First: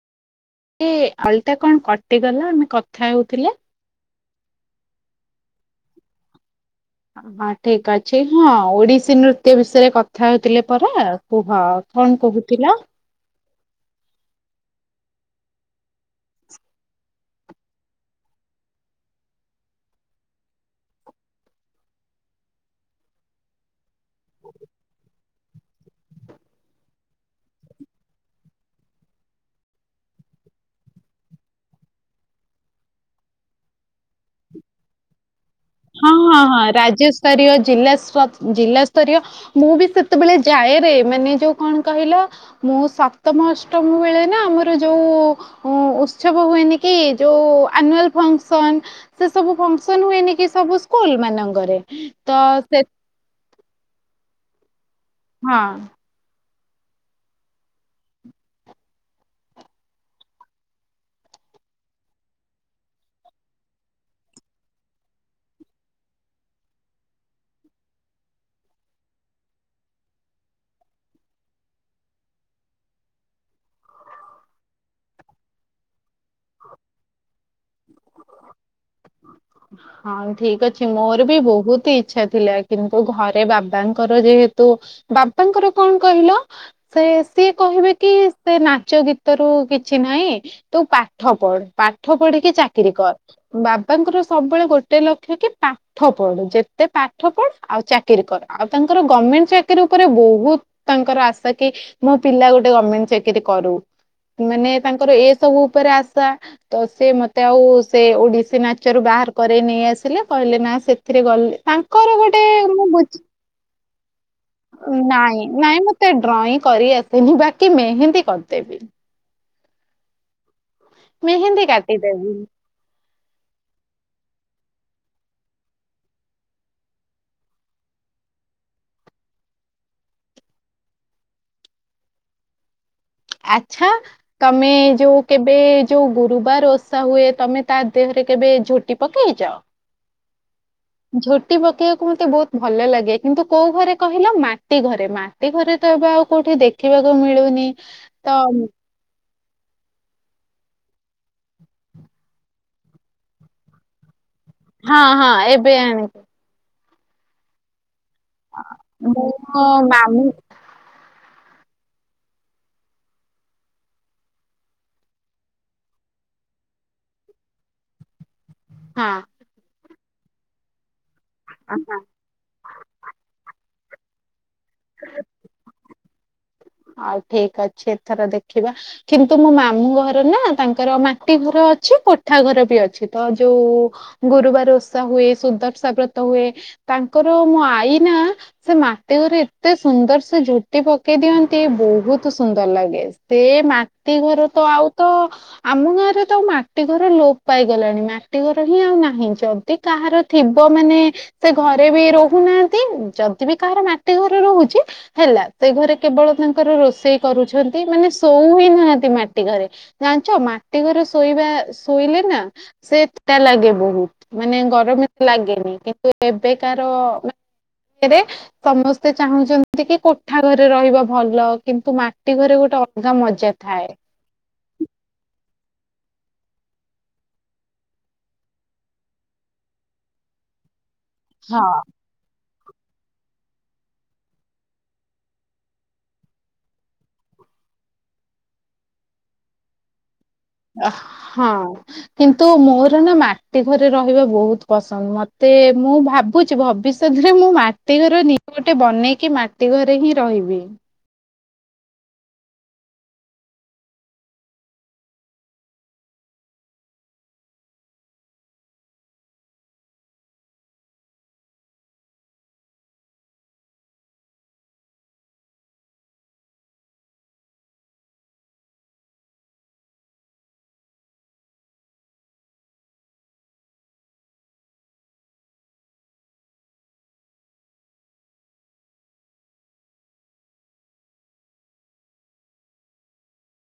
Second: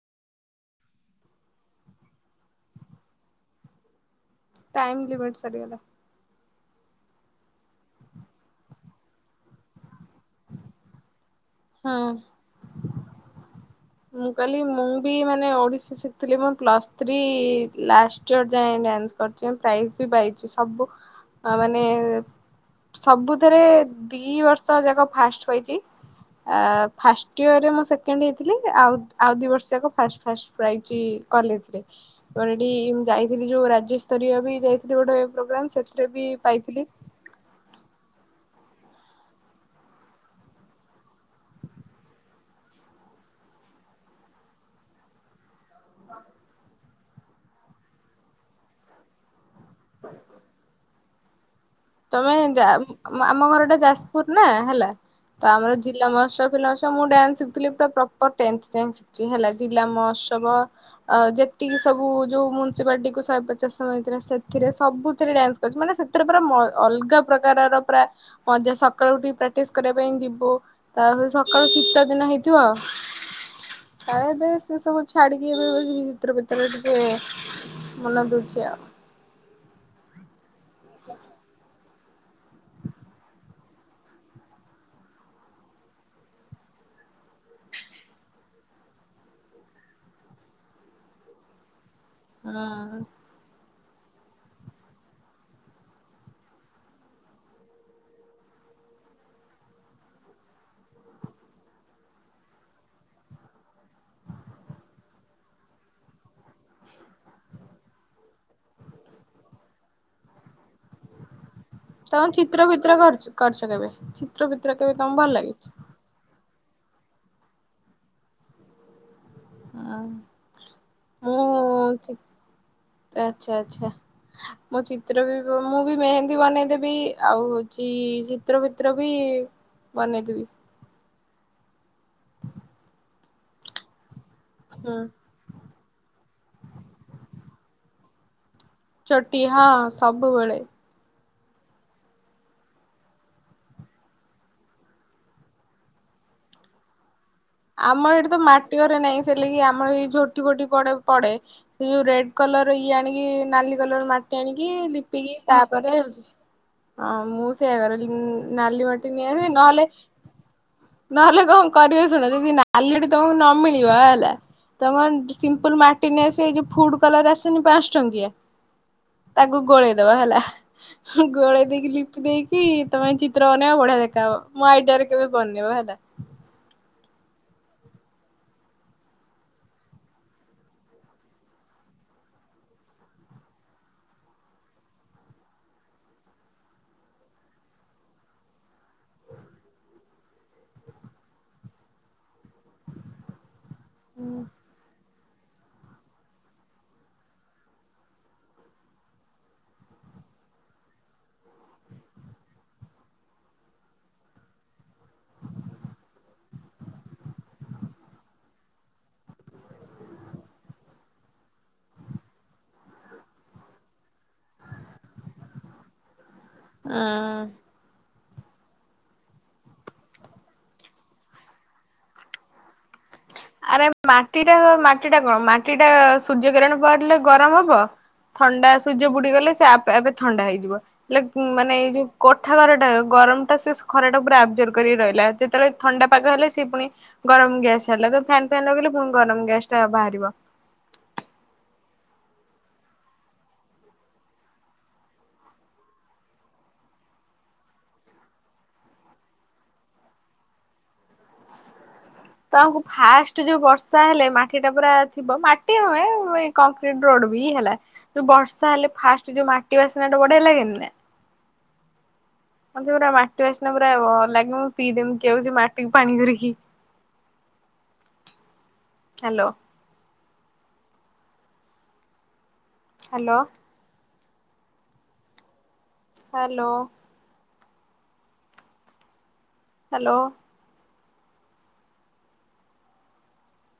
ଏ ଅଲ୍ଟା କଣ କଟିଗଲା ଆମେ କଥା ହେଉଥିଲେ? ଟାଇମ୍ ଲିମିଟ୍ ସରିଗଲା। ହଁ ଠିକ୍ ଅଛି ହଁ ଓଡିଶୀ ନୃତ୍ୟ ବିଷୟରେ କଥା ହଉଥିଲେ ପରା। କୁହ ହଁ। କଣ କହୁଥିଲ? ମୁଁ କଇଲି ମୁଁ ବି ମାନେ ଓଡିଶୀ ଶିଖଥିଲି ମୁଁ ପ୍ଲସ୍ ଥ୍ରୀ ଲାଷ୍ଟ ଇୟର ଯାଏ ଡ୍ୟାନ୍ସ କରିଛି ପ୍ରାଇଜ୍ ବି ପାଇଛି ସବୁ ଅ ମାନେ ସବୁଥେରେ ଦି ବର୍ଷ ଯାକ ଫାଷ୍ଟ ପାଇଛି। ଆ ଫାଷ୍ଟ ଇୟରରେ ମୁଁ ସେକେଣ୍ଡ ହେଇଥିଲି। ଆ ଆଉ ଦି ବର୍ଷଯାକ ଫା ଫାଷ୍ଟ ପ୍ରାଇଜ ପାଇଚି କଲେଜରେ। ପରେ ଏଠି ଯାଇଥିଲି ଯୋଉ ରାଜ୍ୟସ୍ତରୀୟ ବି ଯାଇଥିଲି ଗୋଟେ ପ୍ରୋଗ୍ରାମ ସେ ହଁ ହଁ ହଁ ରାଜ୍ୟସ୍ତରୀୟ ଜିଲ୍ଲା ଶ୍ରତ ଜିଲ୍ଲା ସ୍ତରୀୟ ମୁଁ ବି ସେତେବେଳେ ଯାଏରେ ମାନେ ଯୋଉ କଣ କହିଲ ମୁଁ ସପ୍ତମ ଅଷ୍ଟମ ବେଳେ ନା ଆମର ଯୋଉ ଉଁ ଉତ୍ସବ ହୁଏନି କି ଯୋଉ ଆନୁଆଲ୍ ଫଙ୍କସନ୍ ସେ ସବୁ ଫଙ୍କସନ୍ ହୁଏନି କି ସବୁ ସ୍କୁଲ୍ ମାନଙ୍କରେ ତମେ ତ ଯା ସେ ଆମ ଘରଟା ଯାଜପୁର ନା ହେଲା ତ ହଁ ଆମର ଜିଲ୍ଲା ମହୋତ୍ସବ ପିଲାଙ୍କ ସହ ମୁଁ ଡାନ୍ସ ଶିଖଥିଲି ପୁରା ପ୍ରପର୍ ଟେଂଥ ଯାଏଁ ଶିଖଛି ହେଲା ଜିଲ୍ଲା ମହୋତ୍ସବ ଆ ଯେତିକି ସବୁ ଯୋଉ ମ୍ୟୁନ୍ସିପାଲିଟିକୁ ଶହେପଚାଶ ତମ ହେଇଥିଲା ସେଥିରେ ସବୁଥିରେ ଡାନ୍ସ ସେଠି ମାନେ ସେଥେରେ ପୁରା ମ ଅଲଗା ପ୍ରକାରର ପୁରା ମଜା ସକାଳୁ ଉଠିକି ପ୍ରାଟିସ କରିବା ପାଇଁ ଯିବୁ। ତାପରେ ସକାଳୁ ଶୀତଦିନ ହେଇଥିବ ଆ ଏବେ ସେ ସବୁ ଛାଡିକି ଏବେ ଭିତ୍ରେ ଭିତେରେ ଟିକେ ମନ ଦଉଛି ଆଉ। ହଁ ଠିକ୍ ଅଛି ମୋର ବି ବହୁତ ଇଚ ଇଛା ଥିଲା କିନ୍ତୁ ଘରେ ବାବାଙ୍କର ଯେହେତୁ ବାବାଙ୍କର କଣ କହିଲ? ସେ ସିଏ କହିବେ କି ସେ ନାଚ ଗୀତରୁ କିଛି ନାହିଁ ତୁ ପାଠ ପଢ ପାଠ ପଢିକି ହୁଁ ଚାକିରି କର ବାବାଙ୍କର ସବୁବେଳେ ଗୋଟେ ଲକ୍ଷ କି ପା ଠ ପଢ ଯେତେ ପାଠ ପଢ ଆଉ ଚାକିରୀ କର ଆଉ ତାଙ୍କର ଗମେଣ୍ଟ ଚାକିରୀ ଉପରେ ବହୁତ ତାଙ୍କର ଆଶା କି ମୋ ପିଲା ଗୋଟେ ଗମେଣ୍ଟ ଚାକିରୀ କରୁ। ମାନେ ତାଙ୍କର ଏ ସବୁ ଉପରେ ଆଶା ତ ସେ ମତେ ଆଉ ସେ ଓଡିଶୀ ନାଚରୁ ବାହାର କରେଇ ନେଇ ଆସିଲେ କହିଲେ ନା ସେଥିରେ ଗଲେ ତାଙ୍କ ତମେ ଚିତ୍ର ଫିତ୍ର କରିଚ କରିଚ କେବେ ଚିତ୍ର ଫିତ୍ର କେବେ ତମକୁ ଭଲ ନାଇଁ ଲାଗେ? ନାଇଁ ମତେ ଡ୍ରଇଂ କରି ଆସେନି ବାକି ମେହନ୍ଦୀ କରିଦେବି। ଅ ହ। ମେହେନ୍ଦୀ କାଟିଦେବି। ଆଚ୍ଛା ଆଚ୍ଛା। ମୁଁ ଚିତ୍ର ବି ମୁଁ ବି ମେହେନ୍ଦୀ ବନେଇଦେବି ଆଉ ହଉଛି ଚିତ୍ର ଫିତ୍ର ବି ବନେଇଦେବି। ଆଚ୍ଛା ତମେ ହୁଁ ଯୋଉ କେବେ ଯୋଉ ଗୁରୁବାର ଓଷା ହୁଏ ତମେ ତା ଦେହରେ କେବେ ଝୋ ଛୋଟି ହଁ ସବୁବେଳେ। ଝୋଟି ପକେଇବାକୁ ମତେ ବହୁତ ଭଲ ଲାଗେ କିନ୍ତୁ କୋଉ ଘରେ କହିଲ ମାଟି ଘରେ। ମା ଟି ଘରେ ତ ଏବେ ଆଉ କୋଉଠି ଦେଖିବାକୁ ମିଳୁନି। ଆମର ଏଇଠି ତ ମାଟି ଘରେ ନାହିଁ ସେଥିଲାଗି ଆମର ଏଇ ଝୋଟି ଫୋଟି ପଡେ। ସେ ଯୋଉ ରେଡ୍ କଲର ର ଇଏ ଆଣିକି ନାଲି କଲର ମାଟି ଆଣିକି କି ହଁ ହଁ ଲିପିକି ଏବେ ତାପରେ ଆଣିବି ହୋଉଛି ନାଲି ମାଟି ନେଇଆସିବେ ମୋ ନହେଲେ ମାମୁଁ ନହେଲେ କଣ କରିବେ। ଶୁଣ ଯଦି ନାଲି ତମକୁ ନ ମିଳିବ ହେଲା। ତମର ସିମ୍ପଲ ମାଟିନେସ ହେଇକି ଫୁଡ କଲର ଆସିନି ପାଞ୍ଚ ଟଙ୍କିଆ। ହଁ। ତାକୁ ଗୋଳେଇଦବା ହେଲା ଗୋଳେଇ ଦେଇକି ଦେଇକି ତମେ ଚିତ୍ର ବନେଇବ ବଢିଆ ଦେଖା ହବ ମୋ ଆଇଡିଆରେ କେବେ ବନେଇବ ହେଲା। ଆଉ ଠିକ୍ ଅଛି ଏଥର ଦେଖିବା। କିନ୍ତୁ ମୋ ମାମୁଁ ଘର ନା ତାଙ୍କର ମାଟି ଘର ଅଛି କୋଠା ଘର ବି ଅଛି। ତ ଯୋଉ ଗୁରୁବାର ଓଷା ହୁଏ ସୁଦର୍ଶ ବ୍ରତ ହୁଏ। ତାଙ୍କର ମୋ ଆଈ ନା ସେ ମାଟି ଘରେ ଏତେ ସୁନ୍ଦର ସେ ଝୋଟି ପକେଇ ଦିଅନ୍ତି। ଟେ ବହୁତ ସୁନ୍ଦର ଲାଗେ ସେ ମାଟି ଘର ତ ଆଉ ତ ଆମ ଗାଁରେ ତ ଆଉ ମାଟି ଘର ଲୋପ ପାଇଗଲାଣି ମାଟି ଘର ହିଁ ଆଉ ନାହିଁ। ଯଦି ତାହାର ଥିବ ମାନେ ସେ ଘରେ ବି ରହୁନାହାନ୍ତି ଯଦି ବି କାହାର ମାଟି ଘରେ ରହୁଛି। ହେଲା ସେ ଘରେ କେବଳ ତାଙ୍କର ରୋଷେଇ କରୁଛନ୍ତି ମାନେ ଶୋଉ ହି ନାହାନ୍ତି ମାଟି ଘରେ। ଜାଣିଛ ମାଟି ଘରେ ଶୋଇବା ଶୋଇଲେ ନା ସେଟା ଲାଗେ ବହୁତ ମାନେ ଗରମ ତ ଲାଗେନି କିନ୍ତୁ ଏବେକାର ଅଁ ସମସ୍ତେ ଚାହୁଁଛନ୍ତି କି କୋଠା ଘରେ ରହିବା ଭଲ କିନ୍ତୁ ମାଟି ଘରେ ଗୋଟେ ଅଲଗା ମଜା। ଆରେ ଥାଏ। ମାଟିଟା ମାଟି ଟା କଣ ମାଟି ଟା ସୂର୍ଯ୍ୟ କିିରଣ ପଡିଲେ ଗରମ ହବ। ଥଣ୍ଡା ସୂର୍ଯ୍ୟ ବୁଡିଗଲେ ସେ ଆପେ ଆପେ ଥଣ୍ଡା ହେଇଯିବ ହେଲେ ହଁ ମାନେ ଏଇ ଯୋଉ କୋଠା ଘରଟା ଗରମଟା ସେ ଖରାଟା ପୁରା ଆବଜର୍ଭ କରିକି ରହିଲା ଯେତେବେଳେ ଥଣ୍ଡା ପାଗ ହେଲେ ସେ ପୁଣି ଗରମ ଗ୍ୟାସ ହେଲା ତ ଫ୍ୟାନ୍ ଫ୍ୟାନ୍ ଲଗେଇଲେ ପୁଣି ଗରମ ଗ୍ୟାସ୍ ଟା ବାହାରିବ। ଅ ହଁ। କିନ୍ତୁ ମୋର ନା ମାଟି ଘରେ ରହିବା ବହୁତ ପସନ୍ଦ ମତେ ମୁଁ ଭାବୁଛି ଭବିଷ୍ ସେଥିରେ ମୁଁ ମାଟି ଘର ନି ଗୋଟେ ବନେଇକି ମାଟି ଘରେ ହିଁ ରହିବି। ତଙ୍କୁ ଫାଷ୍ଟ ଯୋଉ ବର୍ଷା ହେଲେ ମାଟି ଟା ପୁରା ଥିବ ମାଟି ହମେ କଂକ୍ରିଟ ରୋଡ ବି ହେଲା ଯୋଉ ବର୍ଷା ହେଲେ ଫାଷ୍ଟ ଯୋଉ ମାଟି ବାସ୍ନା ଟା ବଢିଆ ଲାଗେନିନା। ମତେ ପୁରା ମାଟି ବାସ୍ନା ପୁରା ଲାଗିବ ମୁଁ ପିଇଦେମି କି ଆଉଛି ମାଟିକୁ ପାଣି କରିକି। ହ୍ୟାଲୋ। ହ୍ୟାଲୋ। ହ୍ୟାଲୋ। ହ୍ୟାଲୋ।